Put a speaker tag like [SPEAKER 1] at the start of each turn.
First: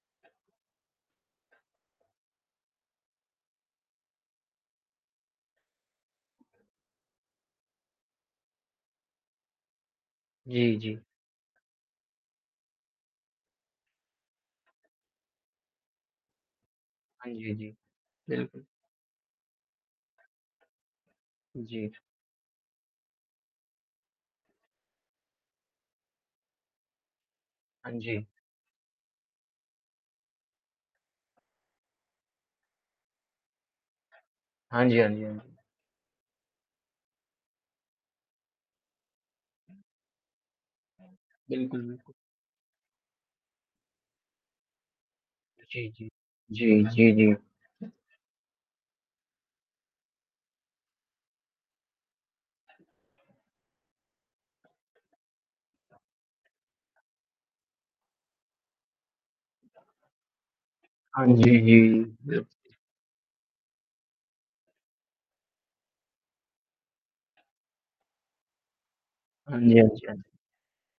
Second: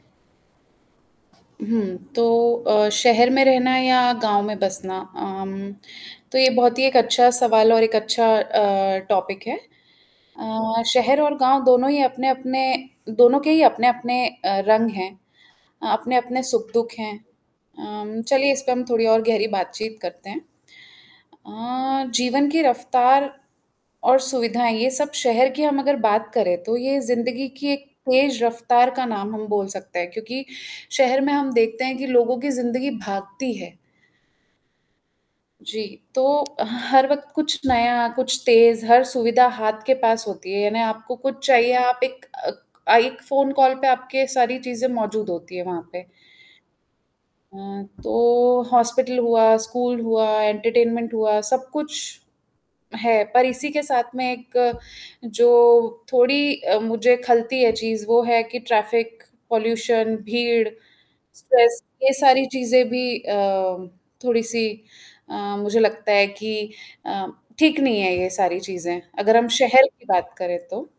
[SPEAKER 1] हुँ। तो अ, शहर में रहना या गाँव में बसना अम, तो ये बहुत ही एक अच्छा सवाल और एक अच्छा अ, टॉपिक है
[SPEAKER 2] जी,
[SPEAKER 1] अ,
[SPEAKER 2] जी।
[SPEAKER 1] शहर और गाँव दोनों ही अपने-अपने दोनों के ही अपने-अपने अ, रंग हैं अ, अपने-अपने सुख दुख हैं
[SPEAKER 2] हाँ जी, जी,
[SPEAKER 1] अम, चलिए इस
[SPEAKER 2] बिल्कुल।
[SPEAKER 1] पे हम थोड़ी और गहरी बातचीत करते हैं
[SPEAKER 2] जी।
[SPEAKER 1] अ, जीवन की रफ्तार और सुविधाएँ ये सब शहर की हम अगर बात करें, तो ये ज़िंदगी की एक
[SPEAKER 2] हाँ जी।
[SPEAKER 1] तेज रफ्तार का नाम हम बोल सकते हैं क्योंकि शहर में हम देखते हैं कि लोगों की ज़िंदगी भागती है।
[SPEAKER 2] हाँ जी, हाँ जी, हाँ जी।
[SPEAKER 1] जी, तो हर वक़्त कुछ नया, कुछ तेज़ हर सुविधा हाथ के पास होती है यानी आपको कुछ चाहिए
[SPEAKER 2] बिल्कुल,
[SPEAKER 1] आप
[SPEAKER 2] बिल्कुल।
[SPEAKER 1] एक अक एक फ़ोन कॉल पर आपके सारी चीजें मौजूद होती हैं वहाँ
[SPEAKER 2] जी,
[SPEAKER 1] पे।
[SPEAKER 2] जी, जी, जी, जी।
[SPEAKER 1] अ, तो हॉस्पिटल हुआ, स्कूल हुआ, एंटरटेनमेंट हुआ, सब कुछ है, पर इसी के साथ में एक जो थोड़ी मुझे खलती है चीज़ वो है कि ट्रैफिक, पॉल्यूशन, भीड़,
[SPEAKER 2] हाँ जी,
[SPEAKER 1] स्ट्रेस ये
[SPEAKER 2] जी।
[SPEAKER 1] सारी चीज़ें भी अ, थोड़ी सी अ, मुझे लगता है कि अ, ठीक नहीं है ये सारी चीज़ें अगर हम
[SPEAKER 2] हाँ जी,
[SPEAKER 1] शहर
[SPEAKER 2] हाँ
[SPEAKER 1] की
[SPEAKER 2] जी, हाँ जी।
[SPEAKER 1] बात करें तो।